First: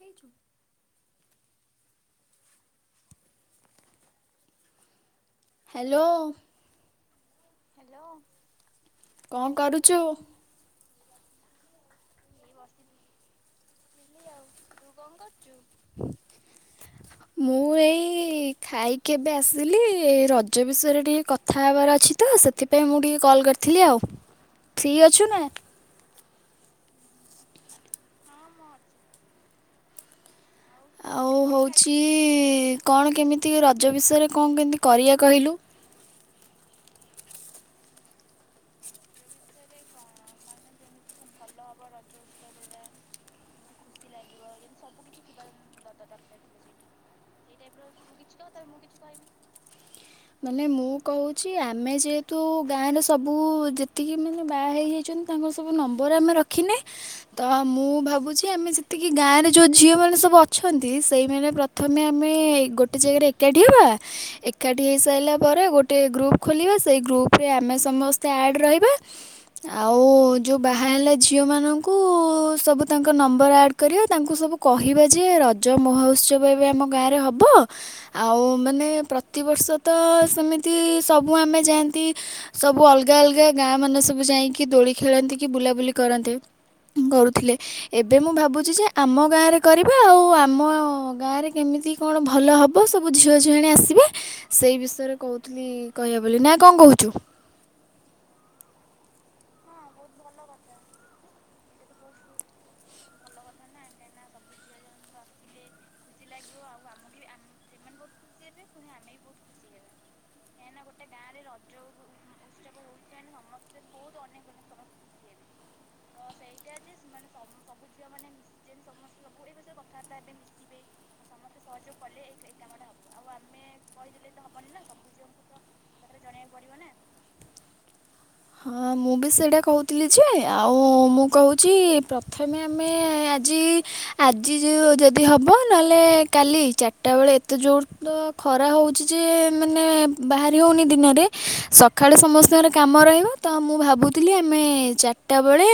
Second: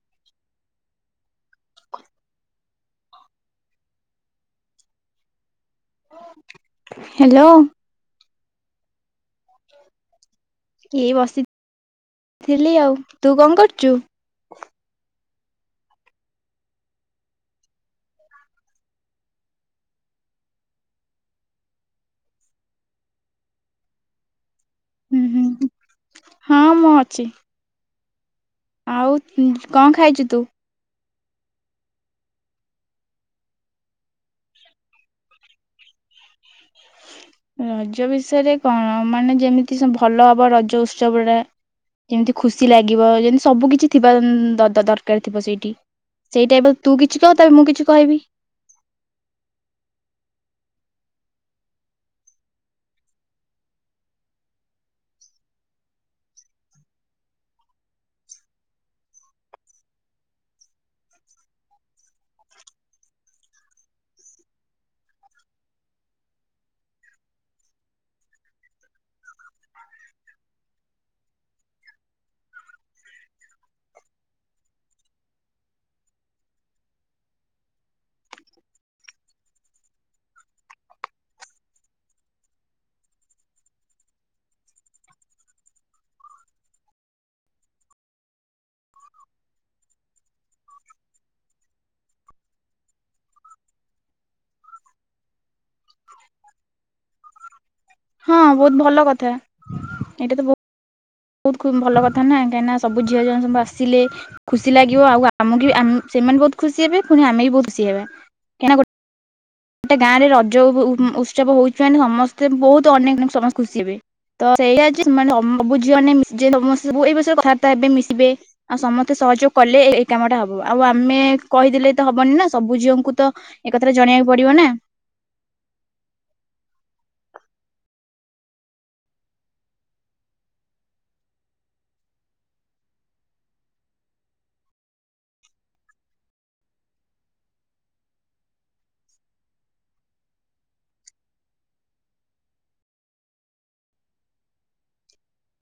ହେଇଛୁ। [inaudible] Hello hello hello. କଣ କରୁଛୁ? ଏଇ ବସି ଥିଲି ଆଉ ତୁ କଣ କରୁଛୁ? ଚୁ। ମୁଁ ଏଇ ଖାଇକି ଏବେ ଆସିଲି ରଜ ବିଷୟରେ ଟିକେ କଥା ହେବାର ଅଛି ତ ସେଥିପାଇଁ ମୁଁ ଟିକେ କଲ୍ କରିଥିଲି ଆଉ। ଫ୍ରି ହୁଁ ଅଛୁ ନା? ହୁଁ। ହଁ ମୁଁ ଅଛି। ଆଉ କଣ ଖାଇଚୁ ତୁ? ଆଉ ହଉଛି କଣ କେମିତି ରଜ ବିଷୟରେ କଣ କେମିତି କରିବା କହିଲୁ? ରଜ ବିଷୟରେ କଣ ମାନେ ଯେମିତି ଭଲ ହବ ରଜ ଉତ୍ସବ ଟା ଯେମିତି ଖୁସି ଲାଗିବ ଯେମିତି ସବୁ କିଛି ଥିବା ଦରକାର ଥିବ ସେଇଠି ସେଇ ଟାଇପ ତୁ କିଛି କହ ତାପରେ ମୁଁ କିଛି କହିବି। ମାନେ ମୁଁ କହୁଛି ଆମେ ଯେହେତୁ ଗାଁର ସବୁ ଯେତିକି ମାନେ ବାହା ହେଇଯାଇଛନ୍ତି ତାଙ୍କର ସବୁ ନମ୍ବର ଆମେ ରଖିନେ ତ ମୁଁ ଭାବୁଛି ଆମେ ଯେତିକି ଗାଁରେ ଯୋଉ ଝିଅ ମାନେ ସବୁ ଅଛନ୍ତି ସେଇମାନେ ପ୍ରଥମେ ଆମେ ଗୋଟେ ଜାଗାରେ ଏକାଠି ହେବା ଏକାଠି ହେଇସାରିଲା ପରେ ଗୋଟେ ଗ୍ରୁପ ଖୋଲିବା ସେଇ ଗ୍ରୁପରେ ଆମେ ସମସ୍ତେ ଆଡ଼୍ ରହିବା ଆଉ ଯୋଉ ବାହା ହେଲା ଝିଅମାନଙ୍କୁ ସବୁ ତାଙ୍କ ନମ୍ବର ଆଡ଼୍ କରିବା ତାଙ୍କୁ ସବୁ କହିବା ଯେ ରଜ ମହୋତ୍ସବ ଏବେ ଆମ ଗାଁରେ ହେବ ଆଉ ମାନେ ପ୍ରତିବର୍ଷ ତ ସେମିତି ସବୁ ଆମେ ଯାଆନ୍ତି ସବୁ ଅଲଗା ଅଲଗା ଗାଁ ମାନେ ସବୁ ଯାଇକି ଦୋଳି ଖେଳାନ୍ତି କି ବୁଲାବୁଲି କରାନ୍ତେ କରୁଥିଲେ ଏବେ ମୁଁ ଭାବୁଛି ଯେ ଆମ ଗାଁରେ କରିବା ଆଉ ଆମ ଗାଁରେ କେମିତି କଣ ଭଲ ହବ ହ ସବୁ ଝିଅ ଝୁଆଣି ଆସିବେ ସେଇ ବିଷୟରେ କହୁଥିଲି କହିବା ବୋଲି ନା କଣ କହୁଛୁ? ହଁ ବହୁତ ଭଲ କଥା ଏଇଟା ତ ବହୁତ। ବହୁତ ଭଲ କଥା ନା କାହିଁକିନା ସବୁ ଝିଅ ଜଣ ସବୁ ଆସିଲେ ଖୁସି ଲାଗିବ ଆଉ ଆମକୁ ଆମ ସେମାନେ ବହୁତ ଖୁସି ହେବେ ପୁଣି ଆମେ ବି ବହୁତ ଖୁସି ହେବା କାହିଁକି ନା ଗୋଟେ ଗାଁ ରେ ରଜ ଉତ୍ସବ ହଉଛି ମାନେ ସମସ୍ତେ ବହୁତ ଅନେକ ସମସ୍ତେ ଖୁସି ହେବେ ତ ସେଇ ସବୁଝିଅ ସମସ୍ତେ ଏ ବିଷୟରେ କଥାବାର୍ତ୍ତା ଏବେ ମିଶିବେ ଆଉ ସମସ୍ତେ ସହଯୋଗ କଲେ ଏଇ କାମଟା ହବ ଆଉ ଆମେ କହିଦେଲେ। ତ ହବନି ନା ସବୁଝିଅଙ୍କୁ ତ ଏକଥା ଜଣେଇକୁ ପଡ଼ିବ ନା। ହଁ ମୁଁ ବି ସେଇଟା କହୁଥିଲି ଯେ ଆଉ ମୁଁ କହୁଛି ପ୍ରଥମେ ଆମେ ଆଜି ଆଜି ଯେଉ ଯଦି ହେବ ନହେଲେ କାଲି ଚାରିଟା ବେଳେ ଏତେ ଜୋର ତ ଖରା ହେଉଛି ଯେ ମାନେ ବାହାରି ହେଉନି ଦିନରେ ସକାଳେୁ ସମସ୍ତଙ୍କର କାମ ରହିବ। ତ ମୁଁ ଭାବୁଥିଲି ଆମେ ଚାରିଟା ବେଳେ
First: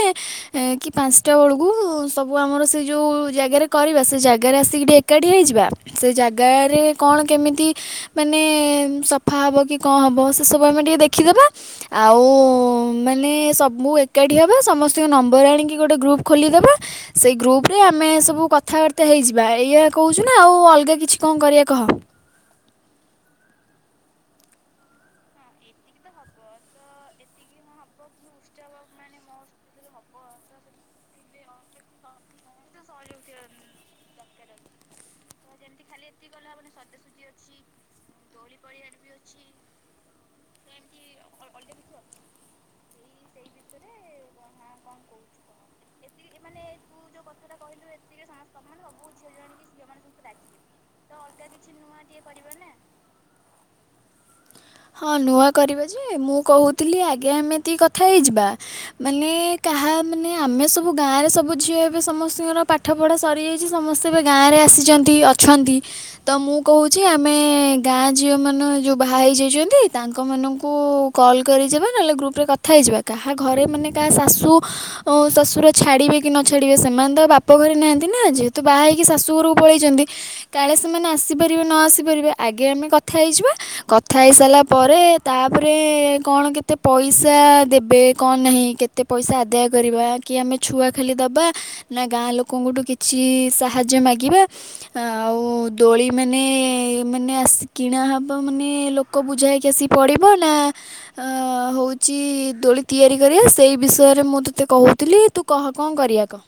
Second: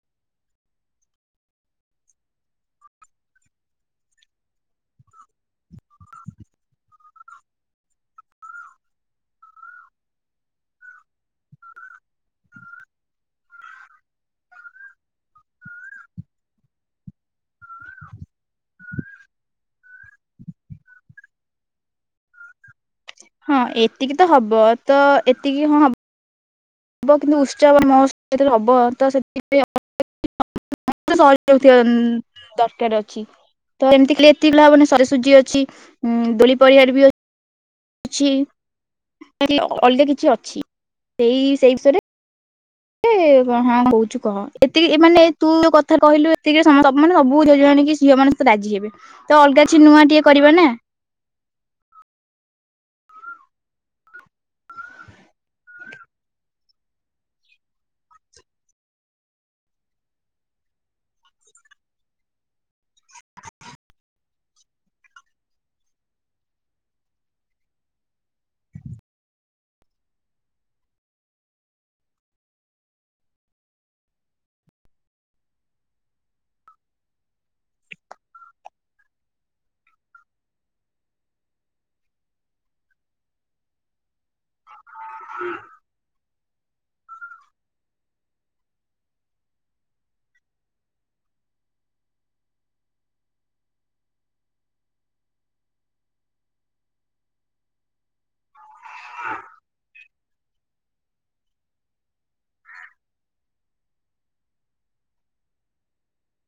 କି ପାଞ୍ଚଟା ବେଳକୁ ସବୁ ଆମର ସେ ଯେଉଁ ଜାଗାରେ କରିବା ସେ ଜାଗାରେ ଆସିକି ଟିକେ ଏକାଠି ହେଇଯିବା ସେ ଜାଗାରେ କଣ କେମିତି ମାନେ ସଫା ହେବ କି କଣ ହେବ ସେସବୁ ଆମେ ଟିକେ ଦେଖିଦେବା ଆଉ। ଓ ମାନେ ସବୁ ଏକାଠି ହେବା ସମସ୍ତଙ୍କ ନମ୍ବର ଆଣିକି ଗୋଟେ ଗ୍ରୁପ୍ ଖୋଲିଦେବା ସେଇ ଗ୍ରୁପରେ ଆମେ ସବୁ କଥାବାର୍ତ୍ତା ହେଇଯିବା ଏଇଆ କହୁଛୁ ନା ଆଉ ଅଲଗା କିଛି କଣ କରିବା କହ। ହଁ ଏତିକି ତ ହବ ତ ଏତିକି ହଁ ହବ। ହବ କିନ୍ତୁ ଉତ୍ସାହ ବା ମହୋତ୍ସବ ତ ସେଥିାଇଁ ସହ [inaudible] ଅ ତ ଏମିତି କ [inaudible] ତିଲାାବାନେ ସରିସୁଜି ଅଛି ଉଁ [inaudible] ଦୋଳି ପଡ଼ିିବାର ବି ଅଛି। ଅଲଗା କିଛି ଅଛି ସେଇ ସେ ବିଷୟରେ ଏତେ କଣ ହଉଛୁ କହ ଏତିକି ମାନେ ତୁ କଥ କହିଲୁ ଏତିକି ମାନେ ସବୁ ଜାଣିକି ଝିଅ ମାନେ ରାଜି ହେବେ ତ ଅଲଗା କିଛି ନୂଆ ଟିକେ କରିବା ନା ଅଲଗା କିଛି ନୂଆ ଟେ କରିବା ନା। ହଁ ନୂଆ କରିବା ଯେ ମୁଁ କହୁଥିଲି ଆଗେ ଏମିତି କଥା ହେଇଯିବା ମାନେ କାହା ମାନେ ଆମେ ସବୁ ଗାଁରେ ସବୁ ଝିଅ ଏବେ ସମସ୍ତଙ୍କର ପାଠପଢ଼ା ସରିଯାଇଛି ସମସ୍ତେ ଏବେ ଗାଁରେ ଆସିଛନ୍ତି ଅଛନ୍ତି ତ ମୁଁ କହୁଛି ଆମେ ଗାଁ ଝିଅ ମାନେ ଯେଉଁ ବାହା ହେଇଯାଇଛନ୍ତି। ତାଙ୍କ ମନଙ୍କୁ କଲ୍ କରିଯିବା ନହେଲେ ଗ୍ରୁପରେ କଥା ହେଇଯିବା କାହା ଘରେ ମାନେ କାହା ଶାଶୁ ଶଶୁର ଛାଡ଼ିବେ କି ନ ଛାଡ଼ିବେ ସେମାନେ ତ ବାପ ଘରେ ନାହାନ୍ତି ନା ଯେହେତୁ ବାହା ହେଇକି ଶାଶୁ ଘରକୁ ପଳେଇଛନ୍ତି କାଳେ ସେମାନେ ଆସିପାରିବେ ନ ଆସିପାରିବେ ଆଗେ ଆମେ କଥା ହେଇଯିବା କଥା ହେଇସାରିଲା। ପରେ ତାପରେ କଣ କେତେ ପଇସା ଦେବେ କଣ ନାହିଁ? କେତେ ପଇସା ଆଦାୟ କରିବା କି ଆମେ ଛୁଆ ଖାଲି ଦେବା ନା ଗାଁ ଲୋକଙ୍କଠୁ କିଛି ସାହାଯ୍ୟ ମାଗିବା ଆଉ ଦୋଳି ମାନେ ମାନେ ଆସି କିଣା ହେବା ମାନେ ଲୋକ ବୁଝାଇ କି ସିକି ପଡ଼ିବ ନା ହଉଛି ଦୋଳି ତିଆରି କରିବା ସେଇ ବିଷୟରେ ମୁଁ ତୋତେ କହୁଥିଲି ତୁ କହ କଣ କରିବା କହ?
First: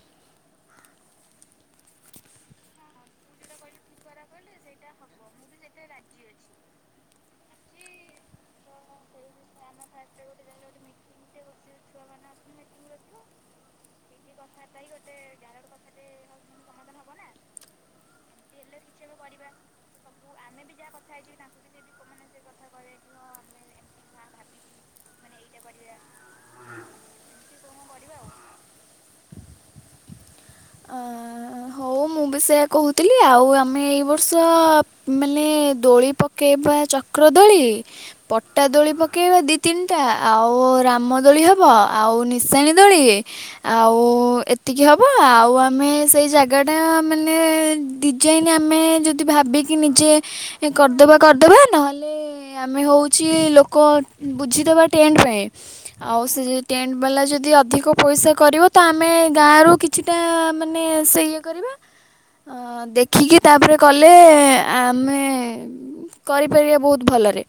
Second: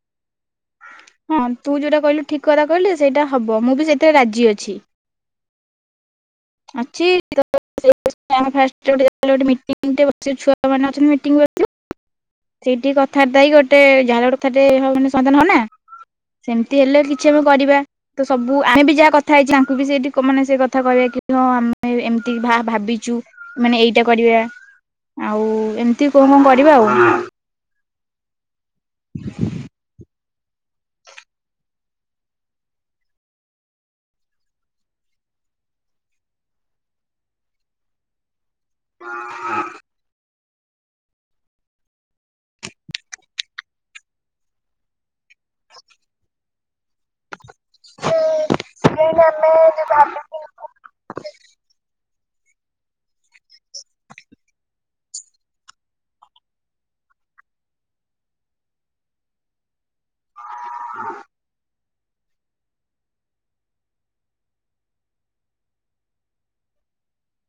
ହଁ ତୁ ଯୋଉଟା କହିଲୁ ଠିକ କଥା କହିଲୁ ସେଇଟା ହବ ମୁଁ ବି ସେଇଥିରେ ରାଜି ଅଛି। ମି ଛୁଆ ମାନେ ଅଛନ୍ତି ମି ସେଇଠି କଥା ଯ ଗୋଟେ ଯାହା ଗୋଟୋନେ ସଧାନ ହବନା ସେମିତି ହେଲେ କିଛି ଆମେ କରିବା ତ ସବୁ ଆମେ ବି ଯାହା କଥା ହେଇଛି ଆଙ୍କୁ ବି ସେଇଠି ମାନେ ସେ କଥା କହିବା [inaudible] ହଁ ଆମେ ଏମିତି ଭା ଭାବିଛୁ ମାନେ ଏଇଟା କରିବା ଆଉ ଏମିତି କଣ କଣ କରିବା ଆଉ? [inaudible] ଆ ହଉ ମୁଁ ବି ସେୟା କହୁଥିଲି ଆଉ ଆମେ ଏଇ ବର୍ଷ ମାନେ ଦୋଳି ପକେଇବା ଚକ୍ର ଦୋଳି ପ ଟା ଦୋଳି ପକେଇବା ଦି ତିନିଟା ଆଉ ରାମଦୋଳି ହେବ। ଆଉ ନିଶେଣି ଦୋଳି ଆଉ ଏତିକି ହବ ଆଉ। ଆମେ ସେଇ ଜାଗା ଟା ମାନେ ଡିଜାଇନ୍ ଆମେ ଯଦି ଭାବିକି ନିଜେ କରିଦେବା କରିଦେବା ନହେଲେ ଆମେ ହେଉଛି ଲୋକ ବୁଝିଦେବା ଟେଣ୍ଟ ପାଇଁ ଆଉ ସେ ଟେଣ୍ଟ ବାଲା ଯଦି ଅଧିକ ପଇସା କରିବ ତ ଆମେ ଗାଁରୁ କିଛିଟା ମାନେ ସେ ଇଏ କରିବା। ଦେଖିକି ତାପରେ କଲେ ଆମେ କରିପାରିବା ବହୁତ ଭଲରେ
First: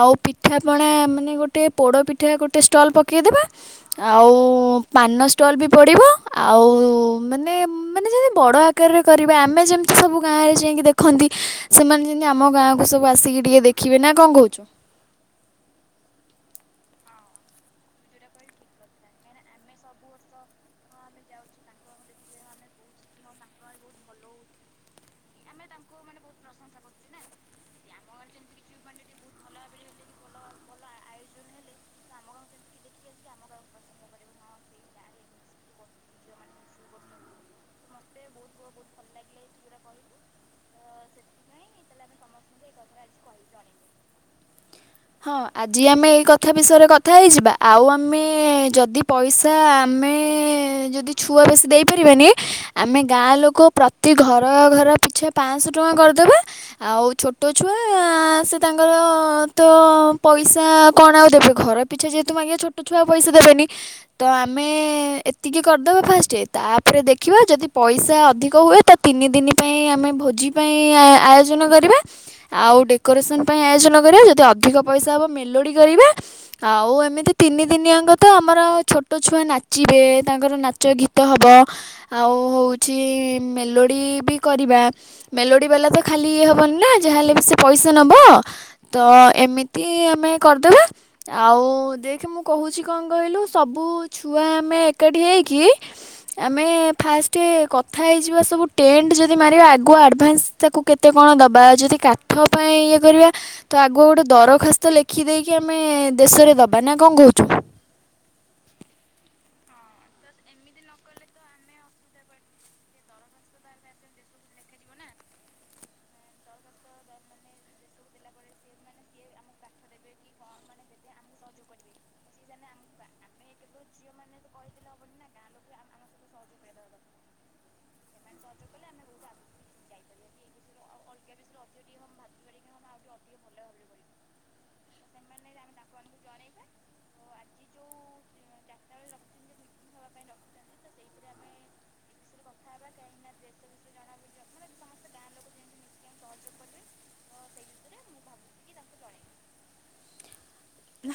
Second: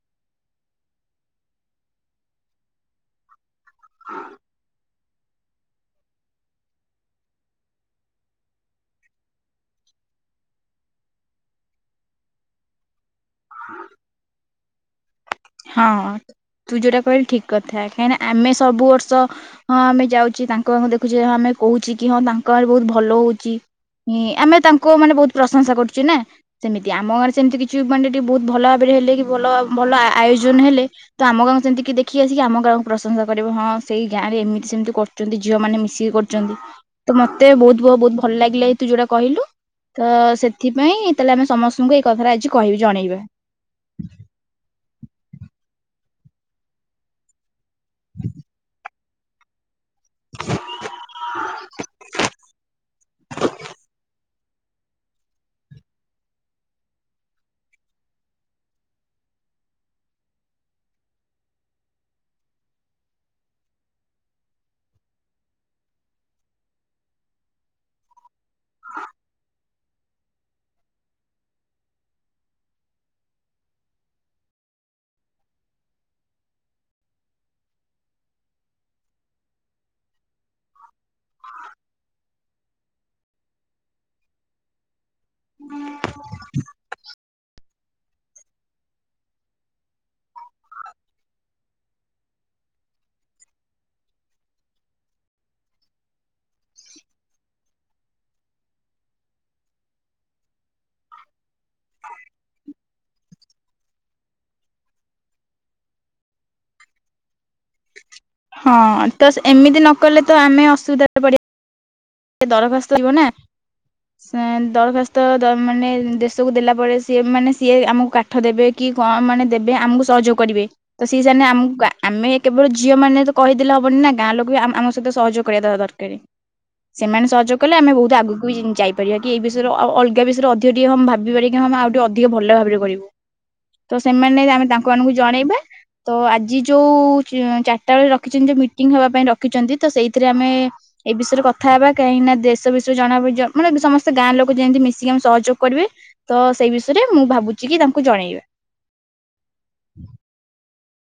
ଆଉ ପିଠାପଣା ମାନେ ଗୋଟେ ପୋଡ଼ ପିଠା ଗୋଟେ ଷ୍ଟଲ୍ ପକେଇଦେବା। ଆଉ। ପାନ ଷ୍ଟଲ୍ ବି ପଡ଼ିବ ଆଉ। ମାନେ ମାନେ ଯେମିତି ବଡ଼ ଆକାରରେ କରିବା ଆମେ ଯେମିତି ସବୁ ଗାଁରେ ଯାଇକି ଦେଖନ୍ତି ସେମାନେ ଯେମିତି ଆମ ଗାଁକୁ ସବୁ ବୁ ଆସିକି ଟିକେ ଦେଖିବେ ନା କଣ କହୁଛୁ? ହଁ ତୁ ଯୋଉଟା କହିଲୁ ଠିକ୍ କଥା କାହିଁକିନା ଆମେ ସବୁ ବର୍ଷ ହଁ ଆମେ ଯାଉଛେ ତାଙ୍କ ଦେଖୁଛେ ଆମେ କହୁଛେ କି ହଁ ତାଙ୍କ ଆରେ ବହୁତ ଭଲ ହଉଛି ଆମେ ତାଙ୍କ ମାନେ ବହୁତ ପ୍ରଶଂସା କରୁଚେ ନା ସେମିତି ଆମ ଗାଁରେ ସେମିତି କିଛି ମାନେ ଟିକେ ବହୁତ ଭଲ ଭାବରେ ହେଲେ କି ଭଲ ଭଲ ଆୟୋଜନ ହେଲେ ତ ଆମ ଗାଁକୁ ସେନ୍ତି କିଏ ଦେଖି ଆସିକି ଆମ ଗାଁକୁ ପ୍ରଶଂସା କରିବ ହଁ ସେଇ ଗାଁରେ ଏମିତି ସେମିତି କରୁଛନ୍ତି ଝିଅମାନେ ମିଶିକି କରୁଛନ୍ତି ତ ମୋତେ ବହୁତ ବହୁତ ଭଲ ଲାଗିଲା ଏ ତୁ ଯୋଉଟା କହିଲୁ ତ ସେଥିପାଇଁ ତାହେଲେ ଆମେ ସମସ୍ତଙ୍କୁ ଏଇ କଥାଟା ଆଜି କହିବି ଜଣେଇବା। ହଁ ଆଜି ଆମେ ଏଇ କଥା ବିଷୟରେ କଥା ହେଇଯିବା। ଆଉ ଆମେ ଯଦି ପଇସା ଆମେ ଯଦି ଛୁଆ ବେଶୀ ଦେଇପାରିବେନି ଆମେ ଗାଁ ଲୋକ ପ୍ରତି ଘର ର ଘର ପିଛେ ପାଞ୍ଚଶହ ଟଙ୍କା କରିଦବା ଆଉ ଛୋଟ ଛୁଆ ସେ ତାଙ୍କର ତ ପଇସା କଣ ଆଉ ଦେବେ ଘର ପିଛା ଯେହେତୁ ଆଜ୍ଞା ଛୋଟ ଛୁଆ ପଇସା ଦେବେନି ତ ଆମେ ଏତିକି କରିଦବା ଫାଷ୍ଟ ତାପରେ ଦେଖିବା ଯଦି ପଇସା ଅଧିକ ହୁଏ ତ ତିନିଦିନ ପାଇଁ ଆମେ ଭୋଜି ପାଇଁ ଆୟୋଜନ କରିବା ଆଉ ଡେକୋରେସନ ପାଇଁ ଆୟୋଜନ କରିବା ଯ ଦି ଅଧିକ ପଇସା ହବ ମେଲୋଡି କରିବା ଆଉ ଏମିତି ତିନି ଦିନିଆଙ୍କ ତ ଆମର ଛୋଟ ଛୁଆ ନାଚିବେ। ତାଙ୍କର ନାଚ ଗୀତ ହବ ଆଉ ହଉଛି ମେଲୋଡି ବି କରିବା। ମେଲୋଡି ବାଲା ତ ଖାଲି ଇଏ ହବନି ନା ଯାହା ହେଲେ ବି ସେ ପଇସା ତ ନବ। ତ ଏମିତି ଆମେ କରିଦବା ଆଉ ଦେଖେ ମୁଁ କହୁଛି କଣ କହିଲୁ ସବୁ ଛୁଆ ଆମେ ଏକାଠି ହେଇକି ଆମେ ଫାଷ୍ଟ କଥା ହେଇଯିବା ସବୁ ଟେଣ୍ଟ ଯଦି ମାରିବା ଆଗୁଆ ଆଡଭାନ୍ସ ତାକୁ କେତେ କଣ ଦବା ଯଦି କାଠ ପାଇଁ ଇଏ କରିବା ତ ଆଗ ଗୋଟେ ଦରଖାସ୍ତ ଲେଖିଦେଇକି ଆମେ ଦେଶରେ ଦେବା ନା କଣ କହୁଛୁ। ହଁ ତ ଏମିତି ନକଲେ ତ ଆମେ ଅସୁବିଧାରେ ପଡିଆ ସେ ଦରଖାସ୍ତ ଯିବ ନା ଦରଖାସ୍ତ ମାନେ ଦେଶକୁ ଦେଲା ପରେ ସିଏ ମାନେ ସିଏ ଆମକୁ କାଠ ଦେବେ କି କଣ ମାନେ ଦେବେ ଆମକୁ ସହଯୋଗ କରିବେ ତ ସିଏ ସେମାନେ ଆମକୁ ଆମେ କେବଳ ଝିଅମାନେ ତ କହିଦେଲେ ହବନି ନା ଗାଁ ଲୋକ ବି ଆମ ସହିତ ସହଯୋଗ କରିବା ଦ ଦରକାର। ସେମାନେ ସହଯୋଗ କଲେ ଆମେ ବହୁତ ଆଗୁକୁ ବି ଯାଇପାରିବା କି ଏଇ ବିଷୟରେ ଅଲଗା ବିଷୟରେ ଅଧିକ ଟିକେ ଭାବିପାରିବା କି ହଁ ଆମେ ଆଉ ଟିକେ ଅଧିକ ଭଲ ଭାବରେ କରିବୁ ତ ସେମାନେ ଆମେ ତାଙ୍କ ମାନଙ୍କୁ ଜଣେଇବା ତ ଆଜି ଯୋଉ ଚାରିଟା ବେଳେ ରଖିଛନ୍ତି ଯୋଉ ମିଟିଂ ହବା ପାଇଁ ରଖିଛନ୍ତି ତ ସେଇଥିରେ ଆମେ ଏ ବିଷୟରେ କଥା ହେବା କାହିଁକି ନା ଦେଶ ବିଷୟରେ ଜଣା ମାନେ ସମସ୍ତେ ଗାଁ ଲୋକ ଯେମିତି ମିଶିକି ଆମେ ସହଯୋଗ କରିବେ ତ ସେଇ ବିଷୟରେ ମୁଁ ଭାବୁଛି କି ତାଙ୍କୁ ଜଣେଇବା।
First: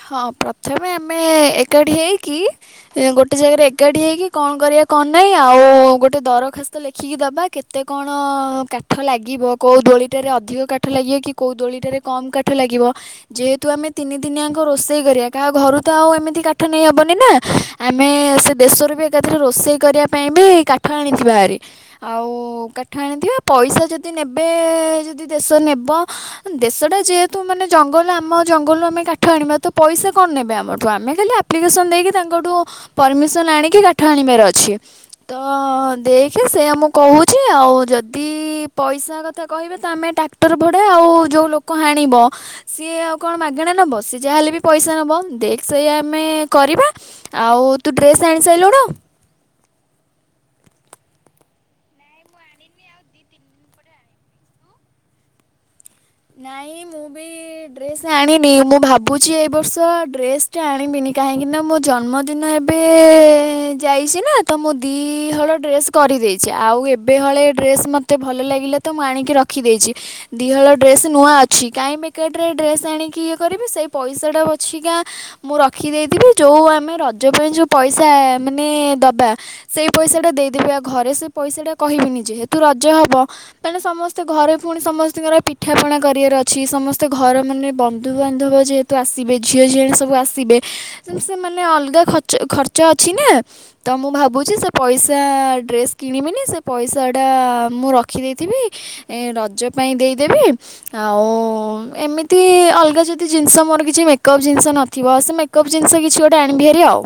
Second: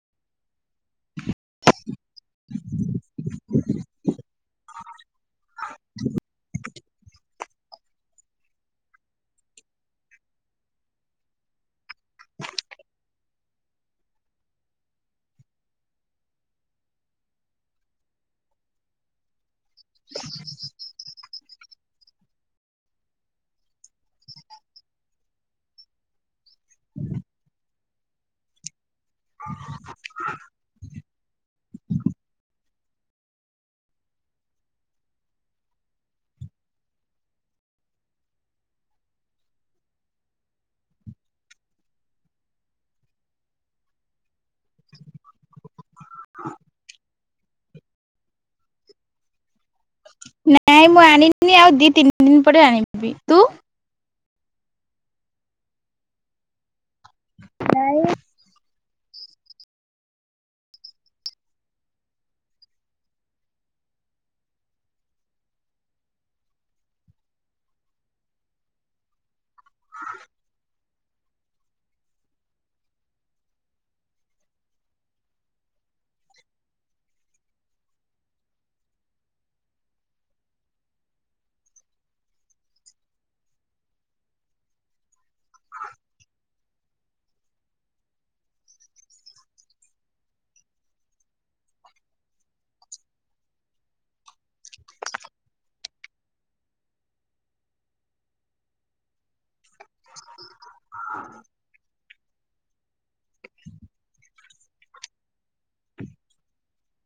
ହଁ ପ୍ର ଥାପି ଆମେ ଏକାଠି ହେଇକି ଗୋଟେ ଜାଗାରେ ଏକାଠି ହେଇକି କଣ କରିଆ ନାଇଁ ଆଉ ଗୋଟେ ଦରଖାସ୍ତ ଲେଖିକି ଦବା। କେତେ କଣ କାଠ ଲାଗିବ କୋଉ ଦୋଳିଟାରେ ଅଧିକ କାଠ ଲାଗିବ କି କୋଉ ଦୋଳିଟାରେ କମ୍ କାଠ ଲାଗିବ ଯେହେତୁ ଆମେ ତିନିଦିନ ଆଙ୍କ ରୋଷେଇ କରିଆ କାହା ଘରୁ ତ ଆଉ ଏମିତି କାଠ ନେଇହବନି ନା ଆମେ ସେ ଦେଶରୁ ବି ଏକାଥରେ ରୋଷେଇ କରିଆ ପାଇଁ ବି କାଠ ଆଣିଥିବା ଭାରି। ଆଉ କାଠ ଆଣିଥିବା ପଇସା ଯଦି ନେବେ ଯଦି ଦେଶ ନେବ ଦେଶ ଟା ଯେହେତୁ ମାନେ ଜଙ୍ଗଲ ଆମ ଜଙ୍ଗଲରୁ ଆମେ କା ଠ ଆଣିବା ତ ପଇସା କଣ ନେବେ ଆମଠୁ ଆମେ ଖାଲି ଆପ୍ଲିକେସନ ଦେଇକି ତାଙ୍କଠୁ ପରମିଶନ୍ ଆଣିକି କାଠ ଆଣିବାର ଅଛି ତ ଦେଖେ ସେଇଆ ମୁଁ କହୁଛି ଆଉ ଯଦି ପଇସା କଥା କହିବେ ତ ଆମେ ଟ୍ରାକ୍ଟର ଭଡା ଆଉ ଯୋଉ ଲୋକ ହାଣିବ ସିଏ ଆଉ କଣ ମାଗେଣା ନେବ ଯାହା ହେଲେ ବି ପଇସା ନେବ ଦେ ସେଇଆ ଆମେ କରିବା ଆଉ ତୁ ଡ୍ରେସ୍ ଆଣି ସାଇଲୁଣୁ? ନାଇଁ ମୁଁ ଆଣିନି ଆଉ ଦି ତିନି ଦିନ ପରେ ଆଣିବି ତୁ ନାଇଁ ମୁଁ ମୁ ଡ୍ରେସ ହଁ ଆଣିନି ମୁଁ ଭାବୁ ଭାବୁଛି ଏ ବର୍ଷ ଡ୍ରେସ୍ଟେ ଆଣିବିନି କାହିଁକିନା ମୋ ଜନ୍ମଦିନ ଏବେ ଯାଇଛି ନା। ତ ମୁଁ ଦିଇହଳ ଡ୍ରେସ୍ କରିଦେଇଛି ଆଉ ଏବେ ହଳେ ଡ୍ରେସ୍ ମୋତେ ଭଲ ଲାଗିଲା ତ ମୁଁ ଆଣିକି ରଖିଦେଇଛି। ଦିହଳ ଡ୍ରେସ୍ ନୂଆ ଅଛି। କାହିଁ ବେକାରଟାରେ ଡ୍ରେସ୍ ଆଣିକି ଇଏ କରିବି ସେଇ ପଇସାଟା ଅଛି କା ମୁଁ ରଖିଦେଇଥିବି ଯେଉଁ ଆମେ ରଜ ପାଇଁ ଯେଉଁ ପଇସା ମାନେ ଦବା ସେଇ ପଇସାଟା ଦେଇଦେବି ଆଉ ଘରେ ସେ ପଇସାଟା କହିବିନି ଯେହେତୁ ରଜ ହେବ ତାେଲେ ସମସ୍ତେ ଘରେ ପୁଣି ସମସ୍ତଙ୍କର ପି ପଠାପଣା କରିବାର ଅଛି ସମସ୍ତେ ଘର ମାନେ ବନ୍ଧୁବାନ୍ଧବ ଯେହେତୁ ଆସିବେ ଝିଅ ଝିଅଣି ସବୁ ଆସିବେ ସେମାନେ ଅଲଗାଚ ଖର୍ଚ୍ଚ ଅଛି ନା ତ ମୁଁ ଭାବୁଛି ସେ ପଇସା ଡ୍ରେସ୍ କିଣିବିନି ସେ ପଇସାଟା ମୁଁ ରଖିଦେଇଥିବି ରଜ ପାଇଁ ଦେଇ ଦେବି ଆଉ ଏମିତି ଅଲଗା ଯଦି ଜିନିଷ ମୋର କିଛି ମେକଅପ୍ ଜିନିଷ ନଥିବ ସେ ମେକଅପ୍ ଜିନିଷ କିଛି ଗୋଟେ ଆଣିବି ହୋର ଆଉ।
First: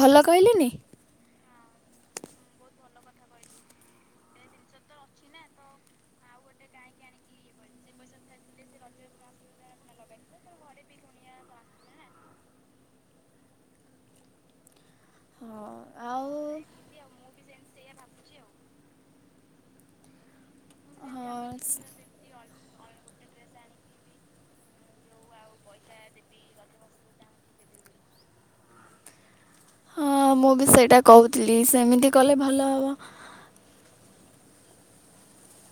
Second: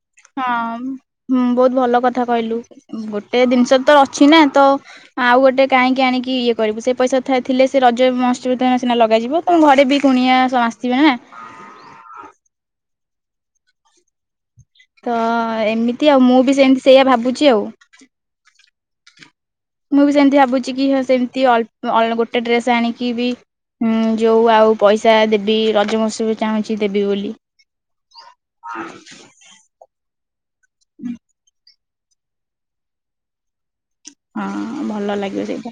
ଭଲ କହିଲିନି ହଁ ବହୁତ ଭଲ କଥା କହିଲୁ। ଗୋଟେ ଜିନିଷ ତ ଅଛି ନା ତ ଆଉ ଗୋଟେ କାହିଁକି ଆଣିକି ଇଏ କରିବୁ ସେ ପଇସା ଥା ଥିଲେ ସେ ରଜ ମସବ ସିନା ଲଗାଯିବ ତମ ଘରେ ବି କୁଣିଆ ସବ ଆସିବେ ନା ତ ହଁ ଏମିତି ଆଉ ଆଉଁ ବି ସେମିତି ସେଇଆ ଭାବୁଛି ଆଉ ମୁଁ ବି ସେମିତି ଭାବୁଛି କି ସେମିତି ଅ ହଁ ଅ ଗୋଟେ ଡ୍ରେସ ଆଣିକି ବି ହଁ ଯୋଉ ଆଉ ପଇସା ଦେବି ରଜମତ୍ସବ ଚାହୁଁଛି ଦେବି ବୋଲି ହଁ ମୁଁ ବି ସେଇଟା କହୁଥିଲି ସେମିତି କଲେ ଭଲ ହେବ। ହଁ ଭଲ ଲାଗିବ ସେଇଟା।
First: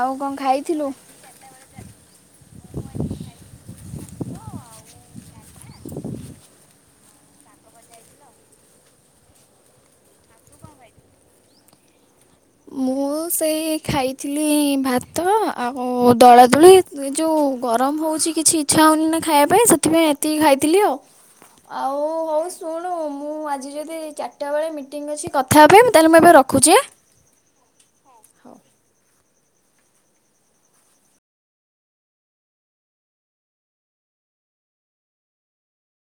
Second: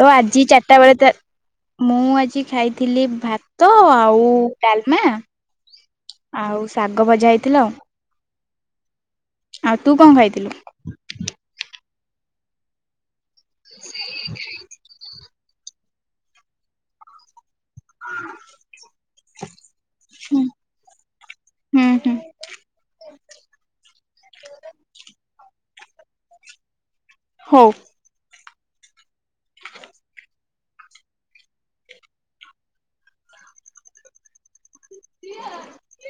ତ କଣ ଆଜି ଚାରିଟା ଖାଇଥିଲୁ? ବେଳେ ମୁଁ ଆଜି ଖାଇଥିଲି ଭାତ ଆଉ ଡାଲମା ଆଉ ଶାଗ ଆଗ ବଜା ହେଇଥିଲା ଆଉ। ଆଉ ତୁ କଣ ଖାଇଥିଲୁ? ମୁଁଁ ସେଇ ଖାଇଥିଲି ଭାତ ଆଉ ଦଳା ଦୋଳି ଏ ଯେଉଁ ଗରମ ହେଉଛି କିଛି ଇଚ୍ଛା ହେଉନି ନା ଖାଇବା ପାଇଁ ସେଥିପାଇଁ ଏତିକି ହୁଁ ଖାଇଥିଲି ଆଉ ହୁଁ ଆଉ ହୁଁ ହଉ ଶୁଣୁ ମୁଁ ଆଜି ଯଦି ଚାରିଟା ବେଳେ ମିଟିଂ ଅଛି କଥା ହେବେ ତାହେଲେ ମୁଁ ଏବେ ରଖୁଛି ଆଁ। ହଉ। ହଉ। ସେ